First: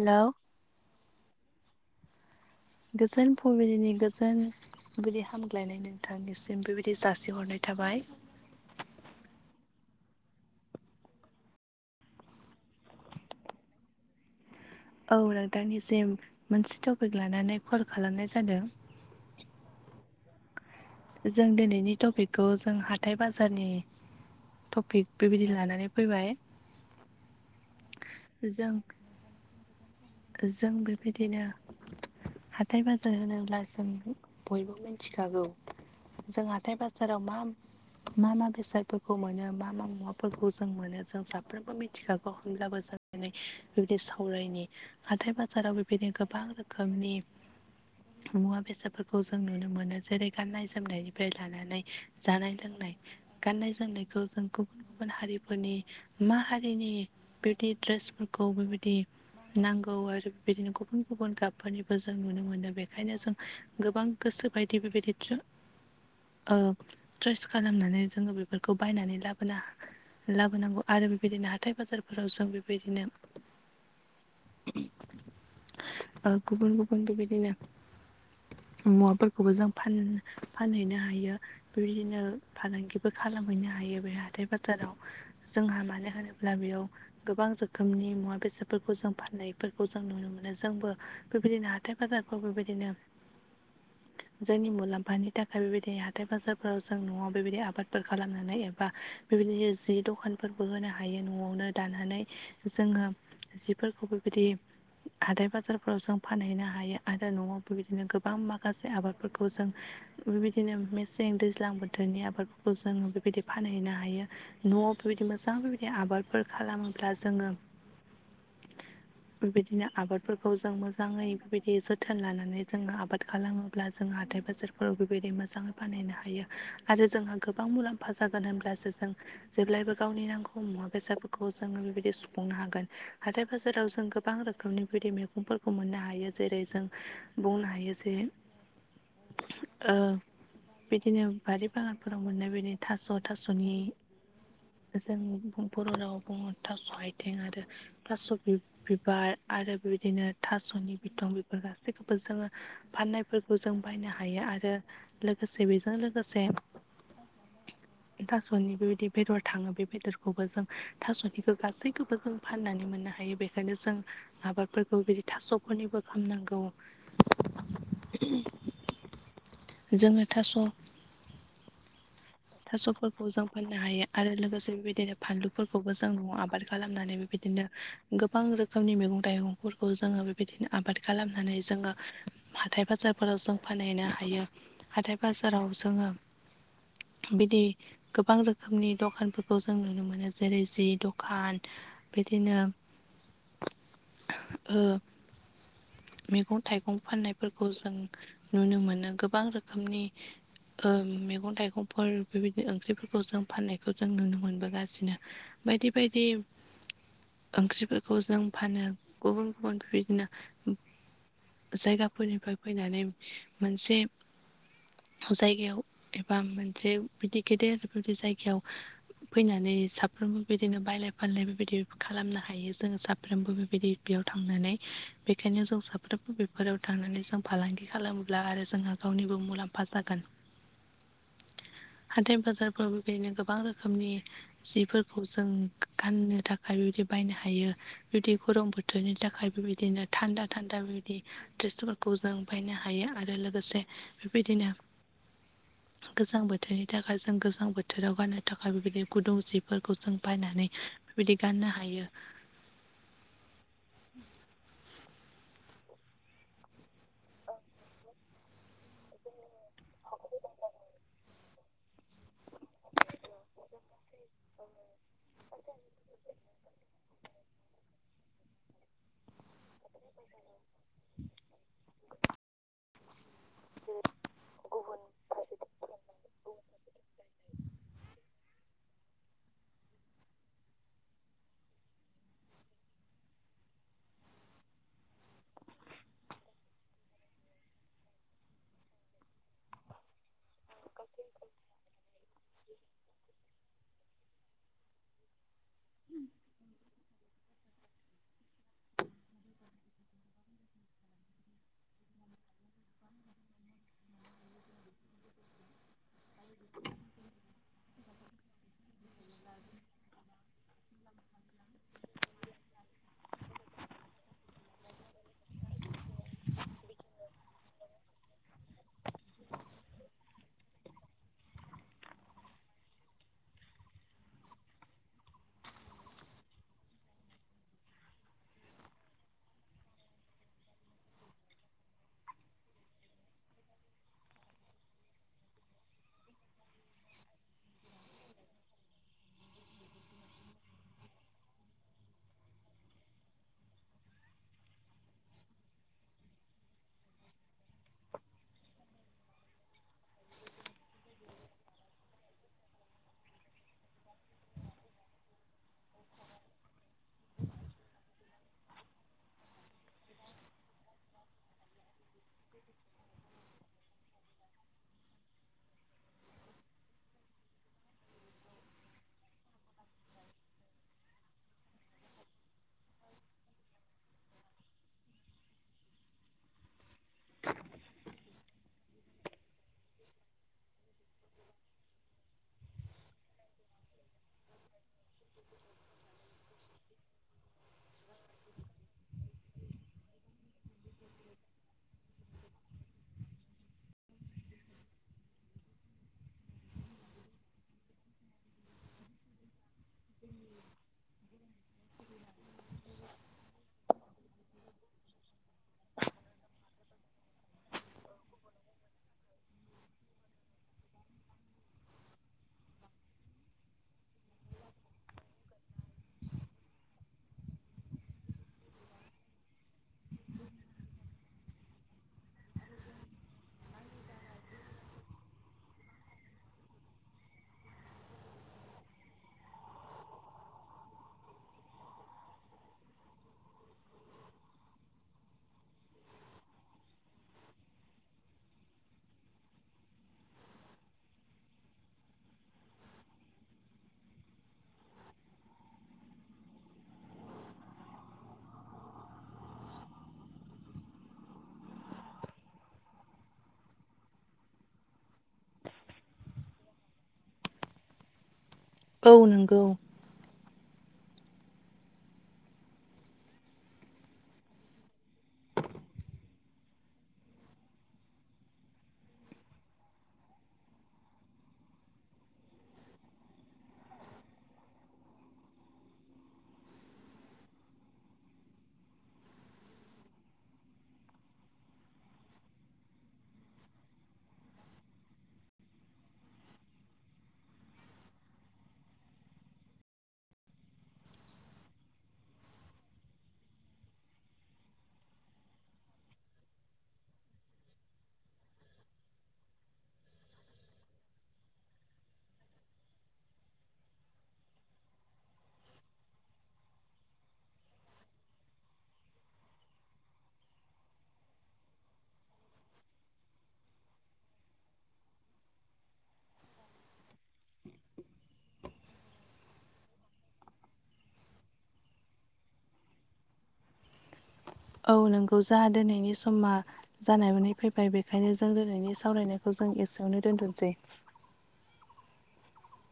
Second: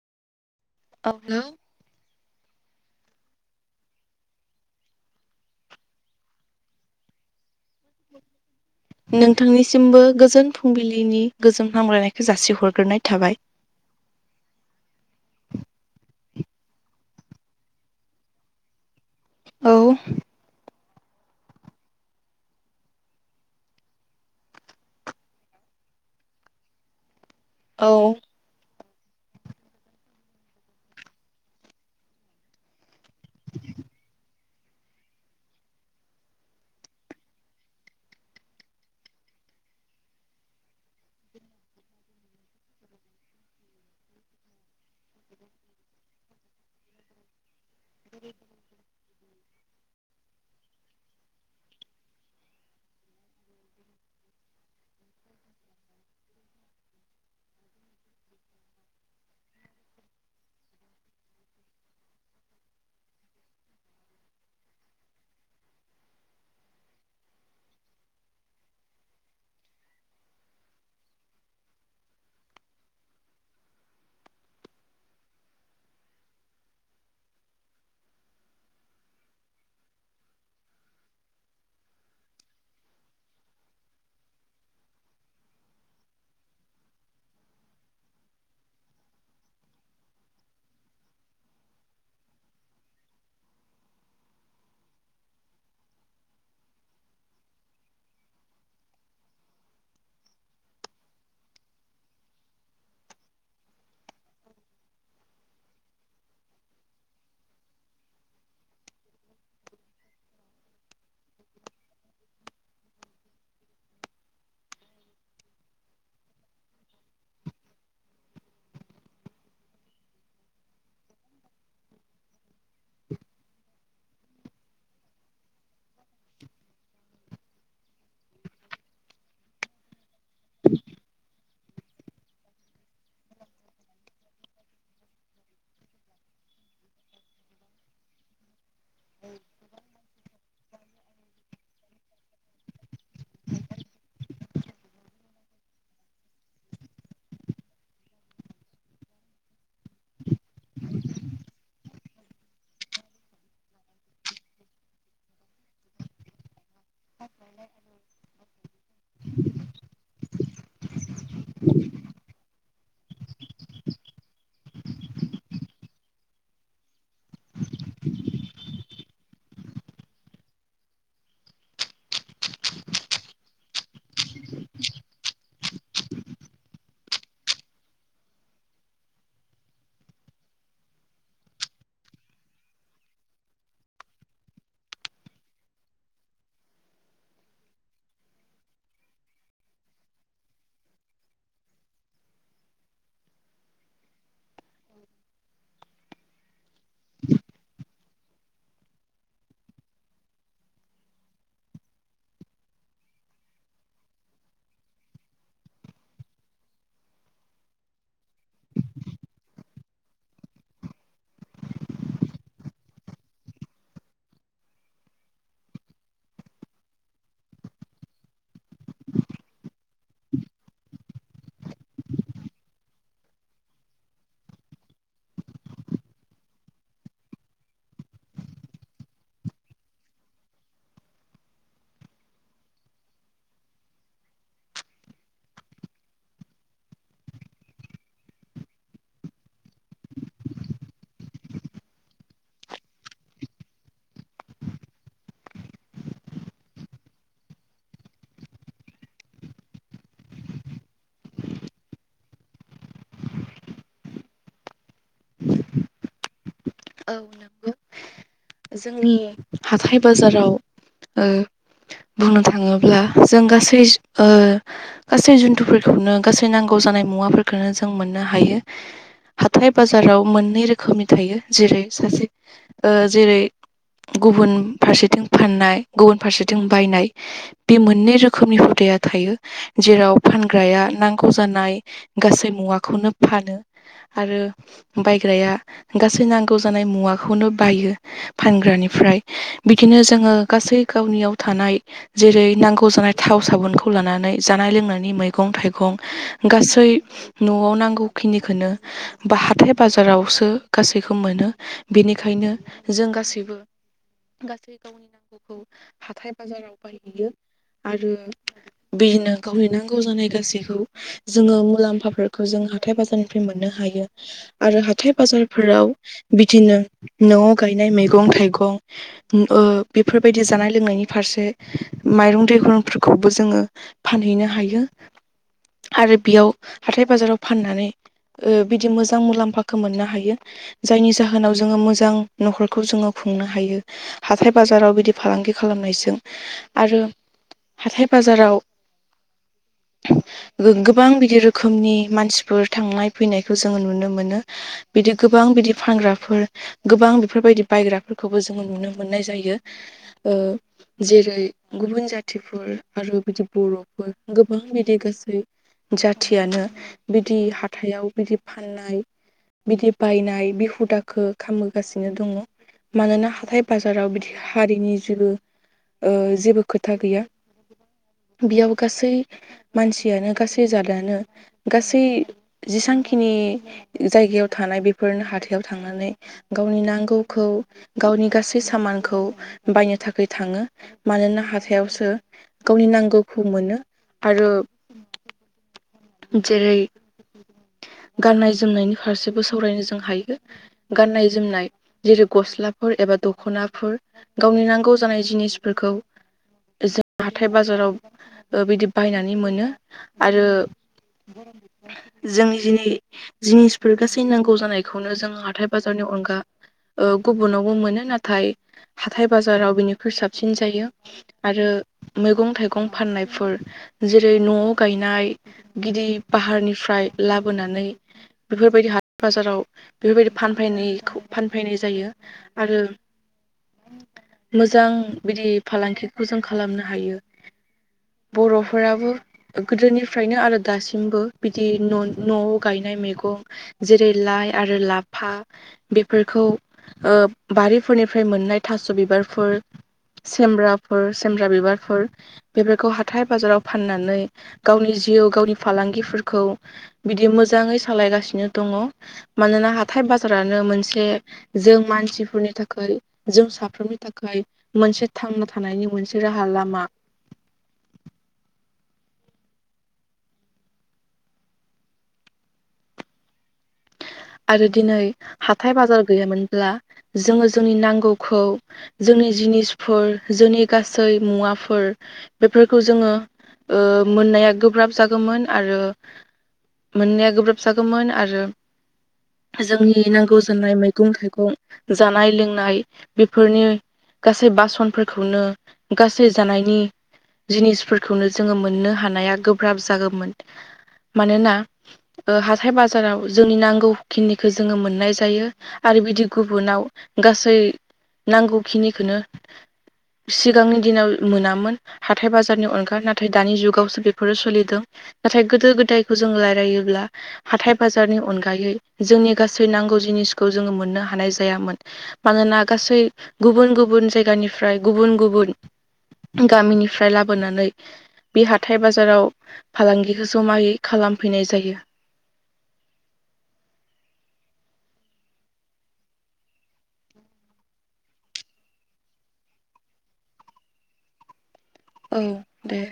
हेल' अ गोजोन फुंबिलिनि गोजोन बेबायदि हामग्लायनाय नोंथांनिसिम बेबायदि जासिहरनाय थाबाय नोंथांनिसिमबो गोजोन फुंबिलिनि गोजोन हामगलायनायखौ जासिहरग्रोनाय थाबाय औ नोंथांनिसिम मोनसे टपिक लानानै कल खालामनाय जादों औ जों दिनैनि टपिकखौ जों हाथाइ बाजारनि टपिक बेबायदि लानानै फैबाय औ जों जों बेबायदिनो हाथाय बाजार होनोब्ला जों बयबो मिथिखागौ जों हाथाय बाजाराव मा मा मा बेसादफोरखौ मोनो मा मा मुवाफोरखौ जों मोनो जों साफ्रोमबो मिथिखागौ होनब्लाबो जों बेबायदि सावरायनि हाथाय बाजाराव बेबायदिनो गोबां रोखोमनि मुवा बेसादफोरखौ जों नुनो मोनो जेरै गाननाय जोमनायनिफ्राय लानानै जानाय लोंनाय गाननाय जोमनायखौ जों गुबुन गुबुन हारिफोरनि मा हारिनि बेबादि ड्रेसफोरखौ बेबायदि नांगौ आरो बिदिनो गुबुन गुबुन गाबफोरनिबो जों नुनो मोनो बेखायनो जों गोबां गोसो बायदि बेबायदिथ ओ ट्रस खालामनानै जोङो बेफोरखौ बायनानै लाबोना लाबोनांगौ आरो बेबायदिनो हाथाय बाजारफोराव जों बेबायदिनो [inaudible] ओ गुबुन गुबुन बेबायदिनो मुवाफोरखौबो जों फान‌ फानहैनो हायो बेबायदिनो फालांगिबो खालामहैनो हायो बे हाथथाय बाजाराव जोंहा मानो होनोब्ला बेयाव गोबां रोखोमनि मुवा बेसादफोरखौ जों फाननायफोरखौ जों नुनो मोनो जोंबो बेबायदिनो हाथाय बाजारफ्र बेबायदिनो जोंनि मुलाम्फानि थाखाय बेबायदि हाथथाय बाजारफोराव जों न'आव बेबायदि आबादफोर खालामनानै एबा बेबायदिनो जि दखानफोरबो होनो हायो न'आवनो दानहनानै जोङो जिफोरखौ बेबायदि हथाइ बाजारफोराव जों फानहैनो हायो आरो न'आव बेबायदिनो गोबां माखासे आबाद फोरखौ जों बेबायदिनो मेसें दैज्लां बोथोरनि आबादफोरखौ जोङो बेबायदि फानहैनो हायो न'आव बेबायदि मोजां बेबायदि आबादफोर खालामोब्ला जोङो बेबायदिनो आबादफोरखौ जों मोजाङै बेबायदि जोथोन लानानै जोङो आबाद खालामोब्ला जों जों हाथथाय बाजारफोराव बेबायदि मोजाङै बानायहनो हायो आरो जोंहा गोबां मुलाम्फा जागोन होनब्लासो जों जेब्लायबो गावनि नांगौ मुवा बेसादफोरखौ जोङो बेबायदि सुफुंनो हागोन हाथाय बाजाराव जों गोबां रोखोम रोखोमनि बायदि मैगंफोरखौ मोननो हायो जेरै जों बुंनो हायो जे ओ बिदिनो बारि बागालफोराव मोननाय बिदि थास' थास'नि जों बर' रावाव बुङो थास' आइथिं आरो थास' बिबार आरो बेबायदिनो थास'नि बिं बेफोर गासैखौबो जोङो फाननायफोरखौ जों बायनो हायो आरो लोगोसे बेजों लोगोसे दास'नि बेबायदि बेदर थाङो बे बेदरखौबो जों थास'निखौ गासैखौबो जों फाननानै मोननो हायो बेखायनो जों आबादफोरखौ बिदि थास'फोरनिबो खालामनांगौ जोङो थास' थास'फोरखौ जों फाननो हायो आरो लोगोसे बेबायदिनो फानलुफोरखौबो जों न'आव आबाद खालामनानै बेबायदिनो गोबां रोखोमनि मैगं थाइगंफोरखौ जोङो बेबायदिनो आबाद खालामनानै जोङो हाथाय बाजारफोराव जों फानहैनो हायो हाथाय बाजाराव जोङो बिदि गोबां रोखोमनि दखानफोरखौ जों नुनो मोनो जेरै जि दखान बिदिनो ओ मैगं थाइगं फाननायफोरखौ जों नुनो मोनो गोबां रोखोमनि ओ मैगं थाइगंफोर बेबायदि ओंख्रिफोरखौ जों फाननायखौ जों नुनो मोनबोगासिनो बायदि बायदि ओंख्रिफोरखौ जों फानो गुबुन गुबुन बेबायदिनो जायगाफोरनिफ्राय फैनानै मोनसे जायगायाव एबा मोनसे बिदि गेदेरबायदि जायगायाव फैनानै साफ्रोमबो बिदिनो बायलाय फानलाय बेबायदि खालामनो हायो जोङो साफ्रोमबो बेबायदि बेयाव थांनानै बेखायनो जों साफ्रोमबो बेफोराव थांनानै जों फालांगि खालामोब्ला आरो जोंहा गावनिबो मुलाम्फा जागोन हाथाय बाजारफोराव बेबायदिनो गोबां रोखोमनि जिफोरखौ जों गाननो थाखाय बेबायदि बायनो हायो बिबायदि गरम बोथोर दनि थाखाय बेबायदिनो थान्दा थान्दा बेबायदि दस्थुखल खौ जों बायनो हायो आरो लोगोसे बेबायदिनो गोजां बोथोरनि थाखाय जों गोजां बोथोराव गाननो थाखाय बेबायदि गुदुं जिफोरखौ जों बायनानै बिदि गाननो हायो। औ नोंगौ जोंनि हाथाइ बाजाराव ओ बुंनो थाङोब्ला जों गासै ओ गासै जुन्थुफोरखौनो गासै नांगौ जानाय मुवाफोरखौनो जों मोननो हायो हाथाय बाजाराव मोननै रोखोम खोमि थायो जेरै सासे ओ जेरै गुबुन फारसेथिं फाननाय गुबुन फारसेथिं बायनाय बे मोननै रोखोमनि हुदाया थायो। जेराव फानग्राया नांगौ जानाय गासै मुवाखौनो फानो। आरो बायग्राया गासै नांगौ जानाय मुवाखौनो बायो। फानग्रानिफ्राय बिदिनो जोङो गासै गावनियाव थानाय जेरै नांगौ जानाय थाव साबोनखौ लानानै जानाय लोंनायनि मैगं थाइगं गासै न'वाव नांगौखिनिखौनो बा हाथाइ बाजारावसो गा [unintelligible] बेखो मोनो बेनिखायनो जों गासैबो गासै गावनि नांगौ गौखौ हाथाइ बाजाराव बायहैयो आरो बिदिनो गावनि नांगौ जानाय गासैखौ जोङो मुलाम्फाफोरखो जों हाथाइ बाजारनिफ्राय मोननो हायो आरो हाथाइ बाजार फोराव बिदिनो न'वाव गायनाय मैगं थाइगं उम ओ बेफोरबायदि जानाय लोंनायनि फारसे माइरं दैरंफोरखौबो जोङो फानहैनो हायो। आरो बियाव हाथाइ बाजाराव फाननानै ओ बिदि मोजां मुलाम्फाखो मोननो हायो। जायनि जाहोनाव जोङो मोजां न'खरखौ जोङो खुंनो हायो। हाथाइ बाजाराव बिदि फालांगि खालामनायजों आरो हाथाइ बाजाराव [inaudible] ओ गोबां बिदि रोखोमनि मानसिफोर थांनाय फैनायखौ जोङो नुनो मोनो बिदि गोबां बिदि फानग्राफोर गोबां बेफोरबायदि बायग्राफोरखौबो जोङो नुनो मोननाय जायो। ओ जेरै गुबुन जाथिफोर आरो बिदि बर'फोर गोबां बिदि गासै जाथियानो बिदि हाथाइयाव बिदि फाननाय बिदि बायनाय बि हुदाखो खालामबोगासिनो दङ। मानोना हाथाइ बाजाराव बिदि हारिनि जेबो ओ जेबो खोथा गैया बियाव गासै मानसियानो गासै जादानो गासै जेसांखिनि जायगायाव थानाय बे फोरनो हाथाइयाव थांनानै गावनि नांगौखौ गावनि गासै सामान खौ बायनो थाखाय थाङो मानोना हाथाइयावसो गावनि नांगौखौ मोनो आरो जेरै गाननाय जोमनायनि फारसेबो सावरायनो जों हायो गाननाय जोमनाय जेरै गस्लाफोर एबा दख'नाफोर गावनि नांगौ जानाय जिनिसफोरखौ जों हाथाइ बाजाराव ओ बिदि बायनानै मोनो। आरो जोंनि जि जिनिस फोर गासै नांगौ जानायखौनो जों हाथाइ बाजारनि अनगा ओ गुबुनावबो मोनो नाथाय हाथाइ बाजाराव बिनिख्रुइ साबसिन जायो। आरो मैगं थाइगं फाननायफोर जेरै न'वाव गायनाय गिदिर फाहारनिफ्राय लाबोनानै बेफोरबायदि हाथाइ बाजाराव बेफोरबायदि फानफैनायखौ फानफैनाय जायो आरो मोजां बिदि फालांगिखौ जों खालामनो हायो। बर'फोराबो गोदोनिफ्रायनो आरो दासिमबो बिदि न'वाव गायनाय मैगं जेरै लाइ आरो लाफा बेफोरखौ ओ बारिफोरनिफ्राय मोननाय थास' बिबारफोर सेब्राफोर सेमब्रा बिबारफोर बेफोरखौ हाथाय बाजाराव फाननानै गावनि जिउ गावनि फालांगिफोरखौ बिदि मोजाङै सालायगासिनो दङ मानोना हाथाय बाजारानो मोनसे जों मानसिफोरनि थाखाय जों साफ्रोमनि थाखाय मोनसे थांना थानायनि मोनसे राहा लामा औ नोंगौ आरो दिनै हाथाय बाजार गैयामोनब्ला जोङो जोंनि नांगौखौ जोंनि जिनिसफोर जोंनि गासै मुवाफोर बेफोरखौ जोङो मोननाया गोब्राब जागौमोन आरो मोननाया गोब्राब जागोमोन आरो जोंनि नांगौ जानाय मैगं थाइगं जानाय लोंनाय बेफोरनि गासै बासनफोरखौनो गासै जानायनि जिनिसफोरखौनो जोङो मोननो हानाया गोब्राब जागौमोन मानोना ओ हाथाय बाजाराव जोंनि नांगौ खिनिखौ जोङो मोननाय जायो आरो बिदि गुबुनाव गासै नांगौखिनिखोनो सिगांनि दिनाव मोनामोन हाथाय बाजारनि अनगा नाथाय दानि जुगावसो बेफोरो सोलिदों नाथाय गोदो गोदायखौ जों रायलायोब्ला हाथाय बाजारनि अनगायै जोंनि गासै नांगौ जिनिसखौ जोङो मोननो हानाय जायामोन मानोना गासै गुबुन गुबुन जायगानिफ्राय गुबुन गुबुन गामिनि फ्राय लाबोनानै बे हाथाय बाजाराव फालांगिखौ जमायै खालामफैनाय जायो औ नोंगौ जा दोनैनायनि समा जानायै फैबाय बेखायनो जों दिनैनि सावरायनायखौ जों एसेयावनो दोनथ'सै औ दे